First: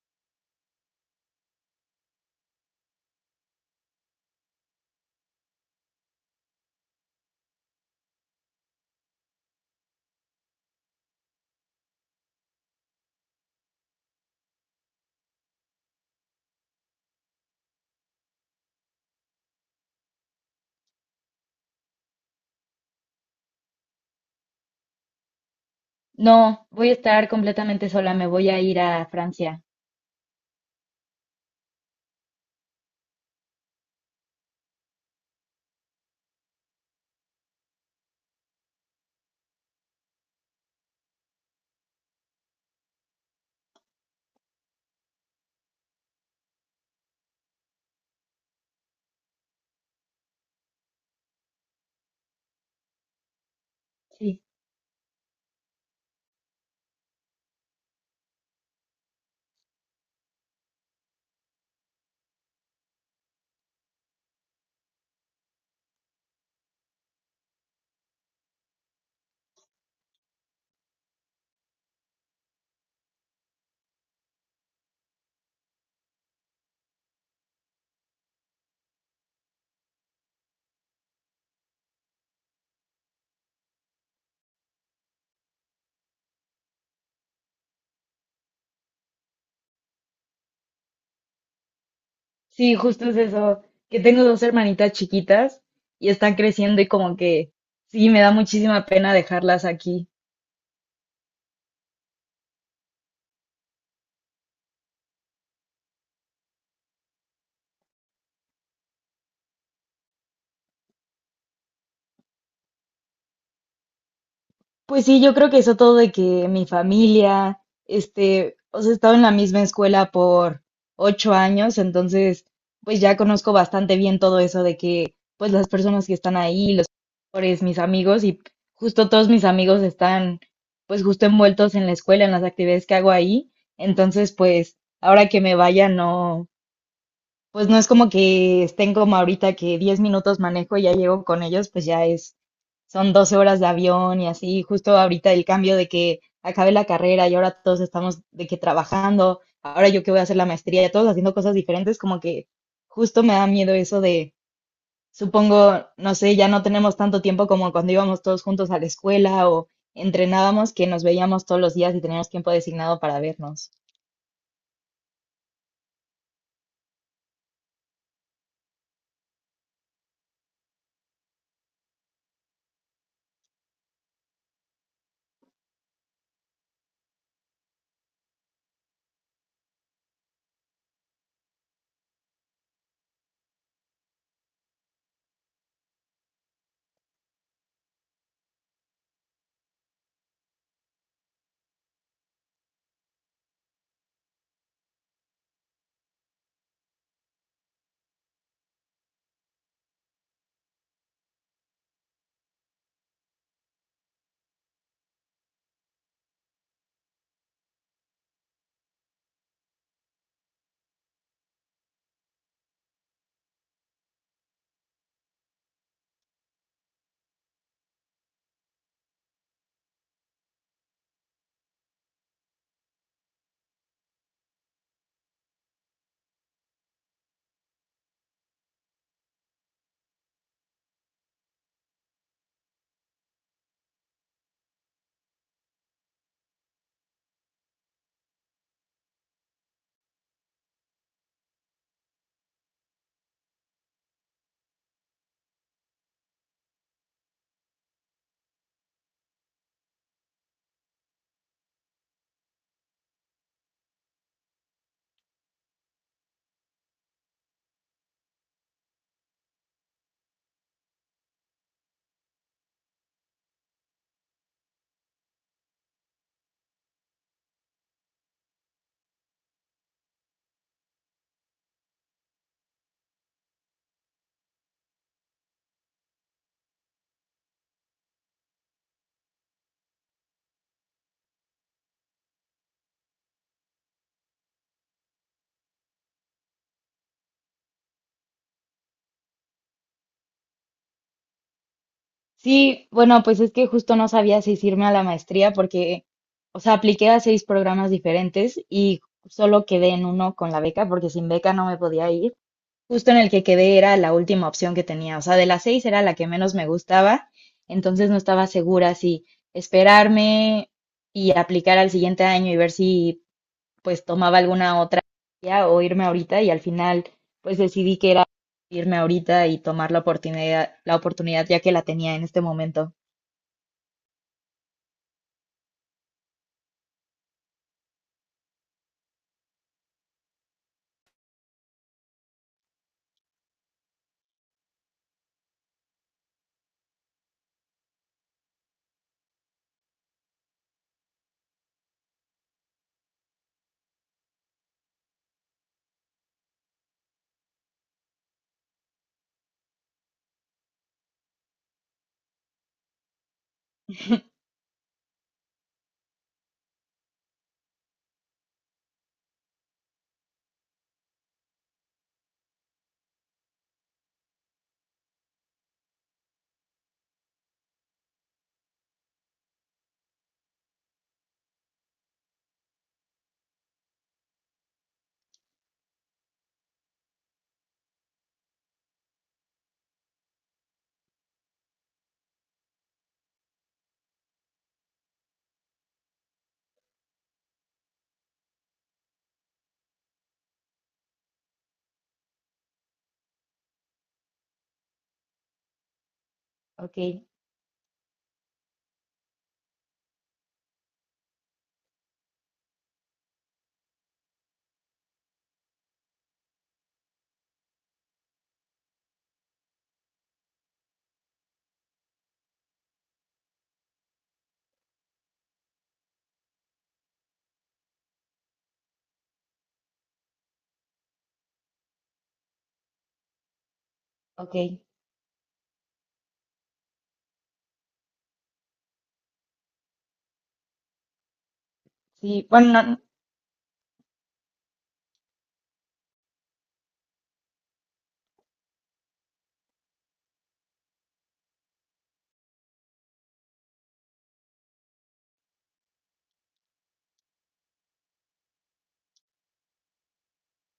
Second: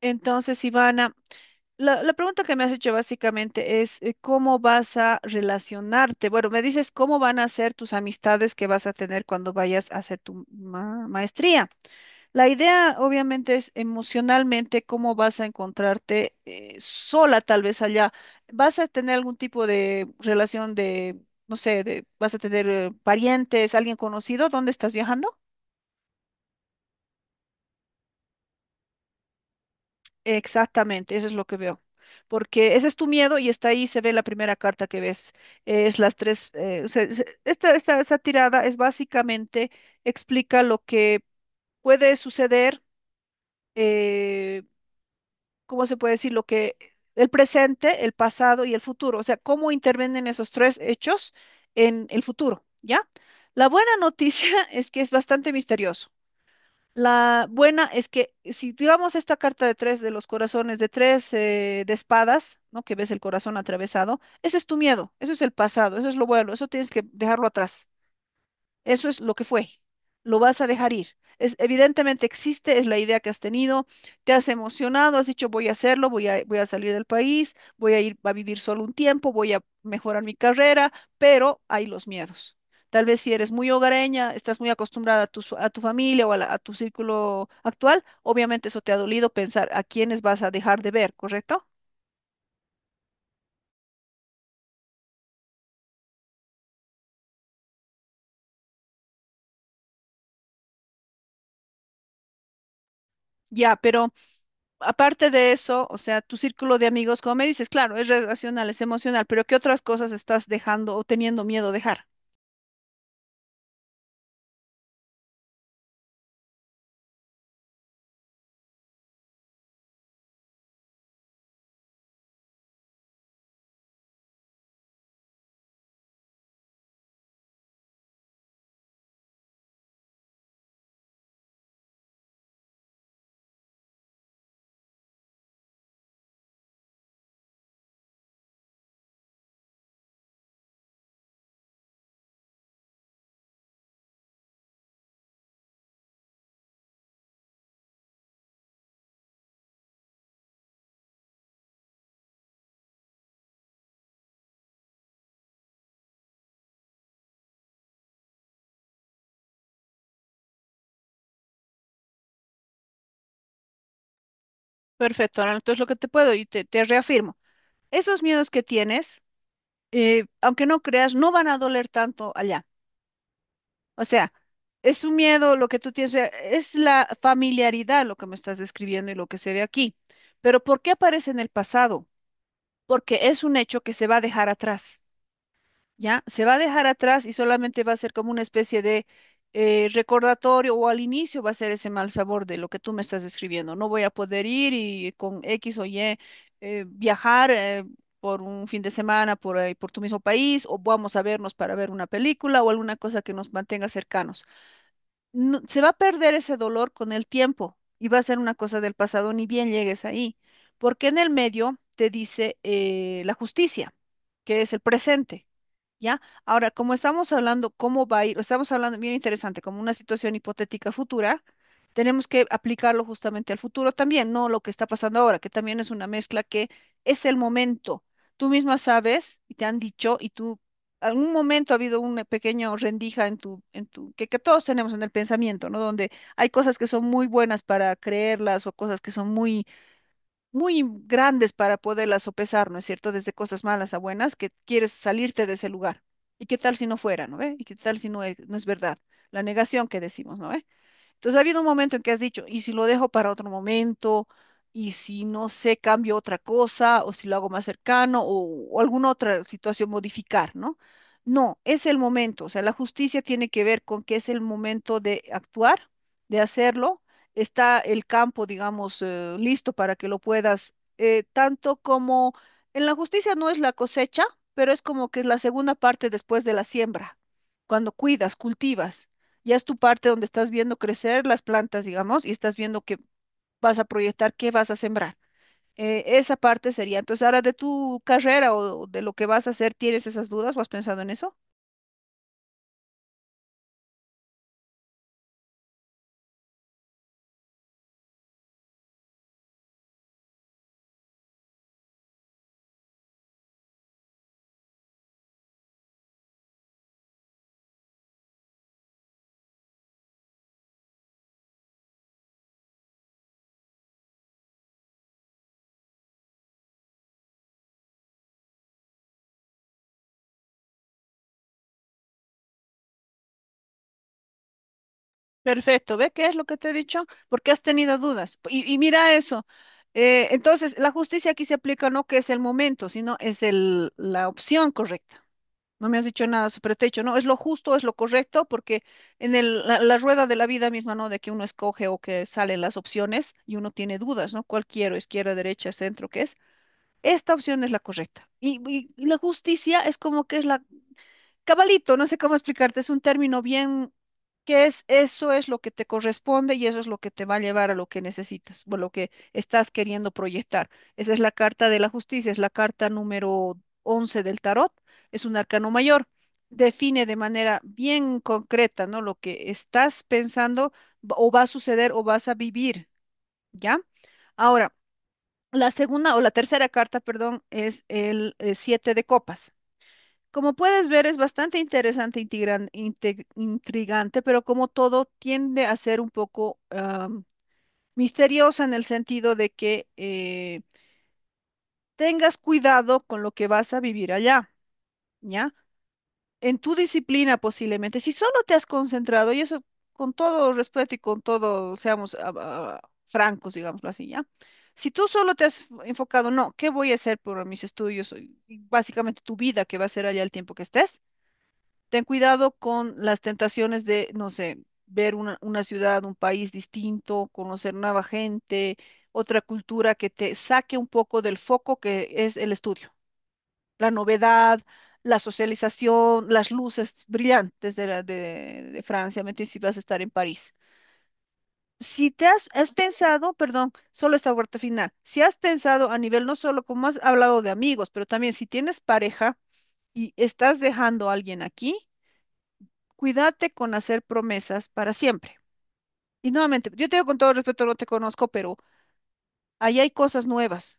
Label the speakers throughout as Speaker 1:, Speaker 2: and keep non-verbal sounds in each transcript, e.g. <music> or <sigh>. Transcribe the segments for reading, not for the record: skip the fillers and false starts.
Speaker 1: Entonces, Ivana, la pregunta que me has hecho básicamente es ¿cómo vas a relacionarte? Bueno, me dices cómo van a ser tus amistades que vas a tener cuando vayas a hacer tu maestría. La idea, obviamente, es emocionalmente cómo vas a encontrarte sola tal vez allá. ¿Vas a tener algún tipo de relación de, no sé, de, vas a tener parientes, alguien conocido? ¿Dónde estás viajando?
Speaker 2: No, voy a estar completamente sola, me voy a ir a Francia.
Speaker 1: Exactamente, eso es lo que veo. Porque ese es tu miedo y está ahí, se ve la primera carta que ves. Es las tres. O sea, esta tirada es básicamente, explica lo que puede suceder, eh, ¿cómo se puede decir? Lo que el presente, el pasado y el futuro. O sea, cómo intervienen esos tres hechos en el futuro, ¿ya? La buena
Speaker 2: Sí,
Speaker 1: noticia <laughs> es que es bastante misterioso. La buena es que si tiramos esta carta de tres de los corazones, de tres de espadas, ¿no? Que ves el corazón atravesado, ese es tu miedo, eso es el pasado, eso es lo bueno, eso tienes que dejarlo atrás. Eso es lo que fue. Lo vas a dejar ir. Es, evidentemente existe, es la idea que has tenido, te has emocionado, has dicho voy a hacerlo, voy a, voy a salir del país, voy a ir a vivir solo un tiempo, voy a mejorar mi carrera, pero hay los miedos. Tal vez si eres muy hogareña, estás muy acostumbrada a tu familia o a tu círculo actual, obviamente eso te ha dolido pensar a quiénes vas a dejar de ver, ¿correcto?
Speaker 2: sí, justo es eso, que tengo dos hermanitas chiquitas y están creciendo y como que sí, me da muchísima pena dejarlas aquí.
Speaker 1: Ya, pero aparte de eso, o sea, tu círculo de amigos, como me dices, claro, es relacional, es emocional, pero ¿qué otras cosas estás dejando o teniendo miedo de dejar?
Speaker 2: Pues sí, yo creo que eso todo de que mi familia, este, o sea, he estado en la misma escuela por 8 años, entonces, pues ya conozco bastante bien todo eso de que, pues las personas que están ahí, los profesores, mis amigos, y justo todos mis amigos están, pues justo envueltos en la escuela, en las actividades que hago ahí, entonces, pues ahora que me vaya, no pues no es como que estén como ahorita que 10 minutos manejo y ya llego con ellos, pues ya es, son 12 horas de avión y así, justo ahorita el cambio de que acabé la carrera y ahora todos estamos de que trabajando, ahora yo que voy a hacer la maestría, todos haciendo cosas diferentes, como que justo me da miedo eso de, supongo, no sé, ya no tenemos tanto tiempo como cuando íbamos todos juntos a la escuela o entrenábamos que nos veíamos todos los días y teníamos tiempo designado para vernos.
Speaker 1: Perfecto, ahora entonces lo que te puedo y te reafirmo, esos miedos que tienes, aunque no creas, no van a doler tanto allá. O sea, es un miedo lo que tú tienes, o sea, es la familiaridad lo que me estás describiendo y lo que se ve aquí. Pero ¿por qué aparece en el pasado? Porque es un hecho que se va a dejar atrás. ¿Ya? Se va a dejar atrás y solamente va a ser como una especie de recordatorio o al inicio va a ser ese mal sabor de lo que tú me estás escribiendo. No voy a poder ir y con X o Y viajar por un fin de semana por ahí, por tu mismo país o vamos a vernos para ver una película o alguna cosa que nos mantenga cercanos. Se va a perder ese dolor con el tiempo y va a ser una cosa del pasado ni bien llegues ahí, porque en el medio te dice la justicia, que es el presente. ¿Ya? Ahora, como estamos hablando cómo va a ir, estamos hablando bien interesante, como una situación hipotética futura, tenemos que aplicarlo justamente al futuro también, no lo que está pasando ahora, que también es una mezcla que es el momento. Tú misma sabes y te han dicho y tú, algún momento ha habido una pequeña rendija en tu, que todos tenemos en el pensamiento, ¿no? Donde hay cosas que son muy buenas para creerlas o cosas que son muy muy grandes para poderlas sopesar, ¿no es cierto? Desde cosas malas a buenas, que quieres salirte de ese lugar. ¿Y qué tal si no fuera, no ve? ¿Y qué tal si no es, verdad? La negación que decimos, ¿no ve? Entonces ha habido un momento en que has dicho, ¿y si lo dejo para otro momento? ¿Y si no sé, cambio otra cosa? ¿O si lo hago más cercano? O alguna otra situación modificar, ¿no? No, es el momento. O sea, la justicia tiene que ver con que es el momento de actuar, de hacerlo. Está el campo, digamos, listo para que lo puedas, tanto como en la justicia no es la cosecha, pero es como que es la segunda parte después de la siembra, cuando cuidas, cultivas. Ya es tu parte donde estás viendo crecer las plantas, digamos, y estás viendo que vas a proyectar qué vas a sembrar. Esa parte sería. Entonces, ahora de tu carrera o de lo que vas a hacer, ¿tienes esas dudas o has pensado en eso?
Speaker 2: Sí, bueno, pues es que justo no sabía si irme a la maestría porque, o sea, apliqué a 6 programas diferentes y solo quedé en uno con la beca porque sin beca no me podía ir. Justo en el que quedé era la última opción que tenía, o sea, de las 6 era la que menos me gustaba, entonces no estaba segura si esperarme y aplicar al siguiente año y ver si pues tomaba alguna otra ya, o irme ahorita y al final pues decidí que era irme ahorita y tomar la oportunidad ya que la tenía en este momento.
Speaker 1: Perfecto, ¿ve qué es lo que te he dicho? Porque has tenido dudas. Y mira eso. Entonces, la justicia aquí se aplica no que es el momento, sino es la opción correcta. No me has dicho nada, pero te he dicho, no, es lo justo, es lo correcto, porque la rueda de la vida misma, ¿no? De que uno escoge o que salen las opciones y uno tiene dudas, ¿no? ¿Cuál quiero? Izquierda, derecha, centro, ¿qué es? Esta opción es la correcta. Y la justicia es como que es la, cabalito, no sé cómo explicarte, es un término bien que es eso es lo que te corresponde y eso es lo que te va a llevar a lo que necesitas o lo que estás queriendo proyectar. Esa es la carta de la justicia, es la carta número 11 del tarot, es un arcano mayor. Define de manera bien concreta, ¿no? Lo que estás pensando o va a suceder o vas a vivir, ¿ya? Ahora, la segunda o la tercera carta, perdón, es el siete de copas. Como puedes ver, es bastante interesante, intrigante, pero como todo tiende a ser un poco misteriosa en el sentido de que tengas cuidado con lo que vas a vivir allá, ¿ya? En tu
Speaker 2: Ok,
Speaker 1: disciplina posiblemente, si solo te has concentrado, y eso con todo respeto y con todo, seamos francos, digámoslo así, ¿ya? Si tú solo te has enfocado, no, ¿qué voy a hacer por mis estudios? Y básicamente tu vida que va a ser allá el tiempo que estés, ten cuidado con las tentaciones de, no sé, ver una ciudad, un país distinto, conocer nueva gente, otra cultura que te saque un poco del foco que es el estudio, la
Speaker 2: ok.
Speaker 1: novedad, la socialización, las luces brillantes de Francia, mete si vas a estar en París. Si
Speaker 2: Sí,
Speaker 1: has
Speaker 2: bueno, no,
Speaker 1: pensado, perdón, solo esta vuelta final, si has pensado a nivel no solo como has hablado de amigos, pero también si tienes pareja y estás dejando a alguien aquí, cuídate con hacer promesas para siempre. Y nuevamente, yo te digo con todo respeto, no te conozco, pero ahí hay cosas nuevas,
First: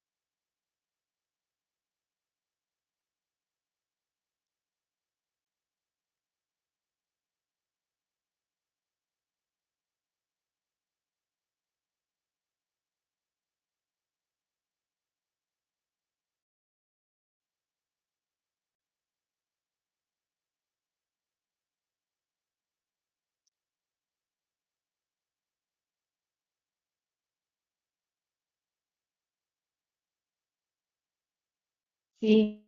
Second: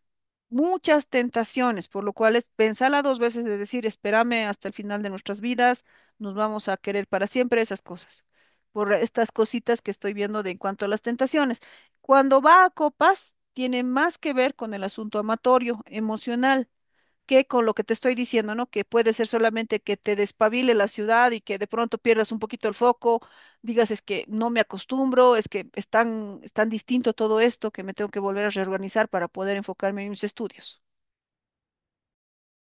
Speaker 1: muchas tentaciones, por lo cual es pensarla dos veces de decir, espérame hasta el final de nuestras vidas, nos vamos a querer para siempre esas cosas, por estas cositas que estoy viendo de en cuanto a las tentaciones. Cuando va a copas, tiene más que ver con el asunto amatorio, emocional que con lo que te estoy diciendo, ¿no? Que puede ser solamente que te despabile la ciudad y que de pronto pierdas un poquito el foco, digas es que no me acostumbro, es que es tan distinto todo esto que me tengo que volver a reorganizar para poder enfocarme en mis estudios.
Speaker 2: sí.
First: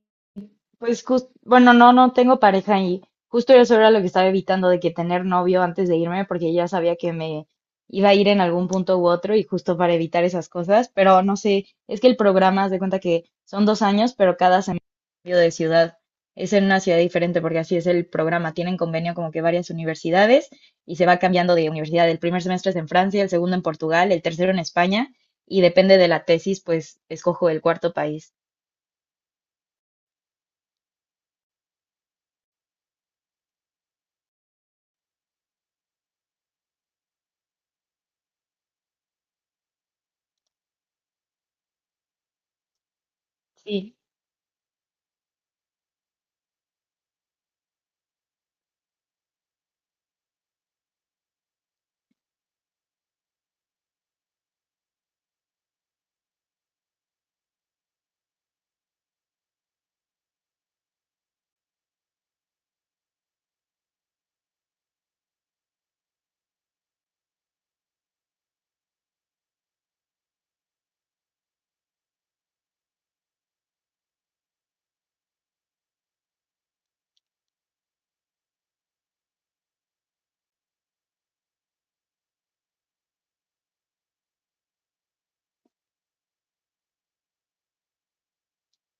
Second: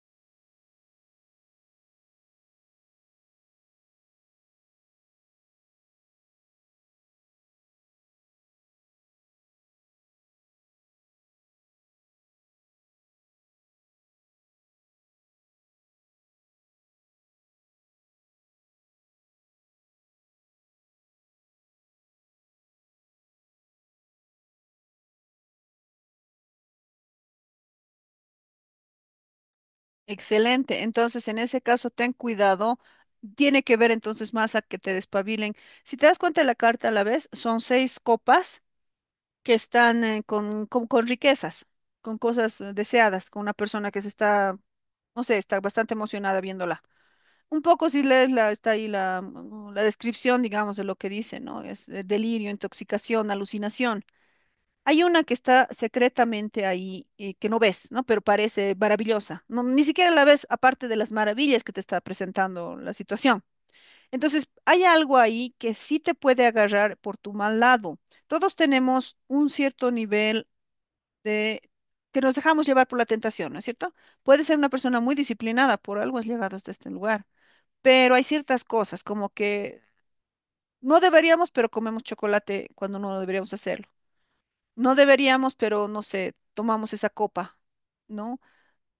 Speaker 2: Pues justo, bueno, no, no tengo pareja y justo eso era lo que estaba evitando de que tener novio antes de irme, porque ya sabía que me iba a ir en algún punto u otro y justo para evitar esas cosas, pero no sé, es que el programa, haz de cuenta que son 2 años, pero cada semestre cambio de ciudad, es en una ciudad diferente, porque así es el programa, tienen convenio como que varias universidades y se va cambiando de universidad, el primer semestre es en Francia, el segundo en Portugal, el tercero en España y depende de la tesis, pues escojo el cuarto país.
Speaker 1: Excelente. Entonces, en ese caso, ten cuidado. Tiene que ver entonces más a que te despabilen. Si te das cuenta de la carta a la vez, son seis copas. Que están con riquezas, con cosas deseadas, con una persona
Speaker 2: Sí.
Speaker 1: que se está, no sé, está bastante emocionada viéndola. Un poco si lees la, está ahí la descripción, digamos, de lo que dice, ¿no? Es delirio, intoxicación, alucinación. Hay una que está secretamente ahí que no ves, ¿no? Pero parece maravillosa. No, ni siquiera la ves aparte de las maravillas que te está presentando la situación. Entonces, hay algo ahí que sí te puede agarrar por tu mal lado. Todos tenemos un cierto nivel de que nos dejamos llevar por la tentación, ¿no es cierto? Puede ser una persona muy disciplinada, por algo has llegado hasta este lugar, pero hay ciertas cosas como que no deberíamos, pero comemos chocolate cuando no deberíamos hacerlo. No deberíamos, pero no sé, tomamos esa copa, ¿no?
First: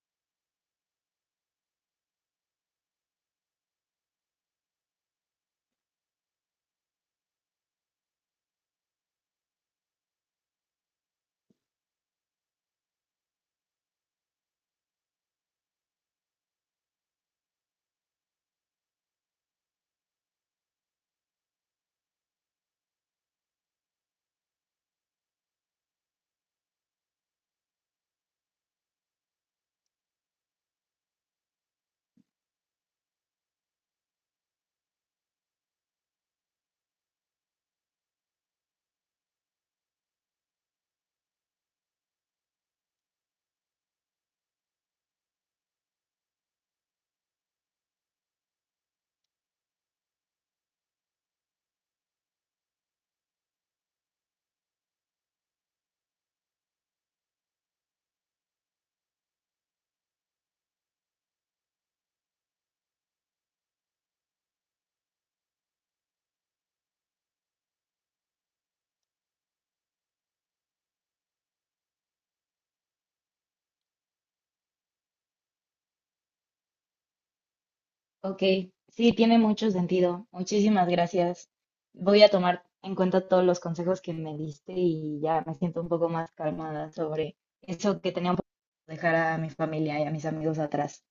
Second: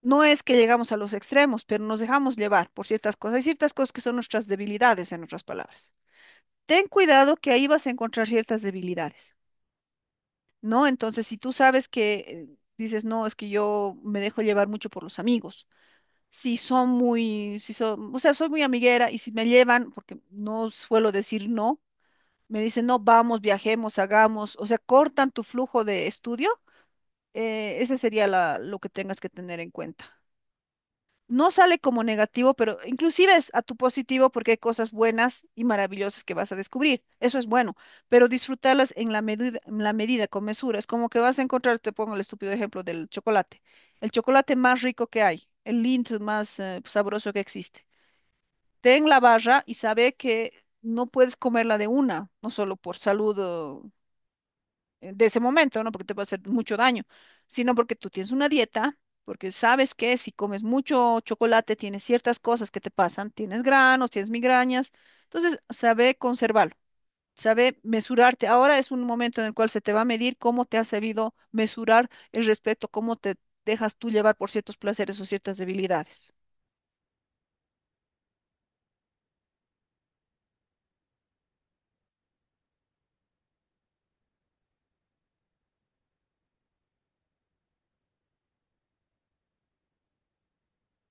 Speaker 1: No es que llegamos a los extremos, pero nos dejamos llevar por ciertas cosas. Hay ciertas cosas que son nuestras debilidades, en otras palabras. Ten cuidado que ahí vas a encontrar ciertas debilidades. ¿No? Entonces, si tú sabes que dices, no, es que yo me dejo llevar mucho por los amigos. Si son, o sea, soy muy amiguera y si me llevan, porque no suelo decir no, me dicen, no, vamos, viajemos, hagamos, o sea, cortan tu flujo de estudio, ese sería lo que tengas que tener en cuenta, no sale como negativo, pero inclusive es a tu positivo porque hay cosas buenas y maravillosas que vas a descubrir. Eso es bueno, pero disfrutarlas en la medida, con mesura. Es como que vas a encontrar, te pongo el estúpido ejemplo del chocolate, el chocolate más rico que hay, el Lindt más sabroso que existe. Ten la barra y sabe que no puedes comerla de una, no solo por salud de ese momento, no porque te puede hacer mucho daño, sino porque tú tienes una dieta, porque sabes que si comes mucho chocolate tienes ciertas cosas que te pasan, tienes granos, tienes migrañas, entonces sabe conservarlo. Sabe mesurarte. Ahora es un momento en el cual se te va a medir cómo te has sabido mesurar el respeto, cómo te dejas tú llevar por ciertos placeres o ciertas debilidades.
Speaker 2: Ok, sí, tiene mucho sentido. Muchísimas gracias. Voy a tomar en cuenta todos los consejos que me diste y ya me siento un poco más calmada sobre eso que tenía un poco dejar a mi familia y a mis amigos atrás.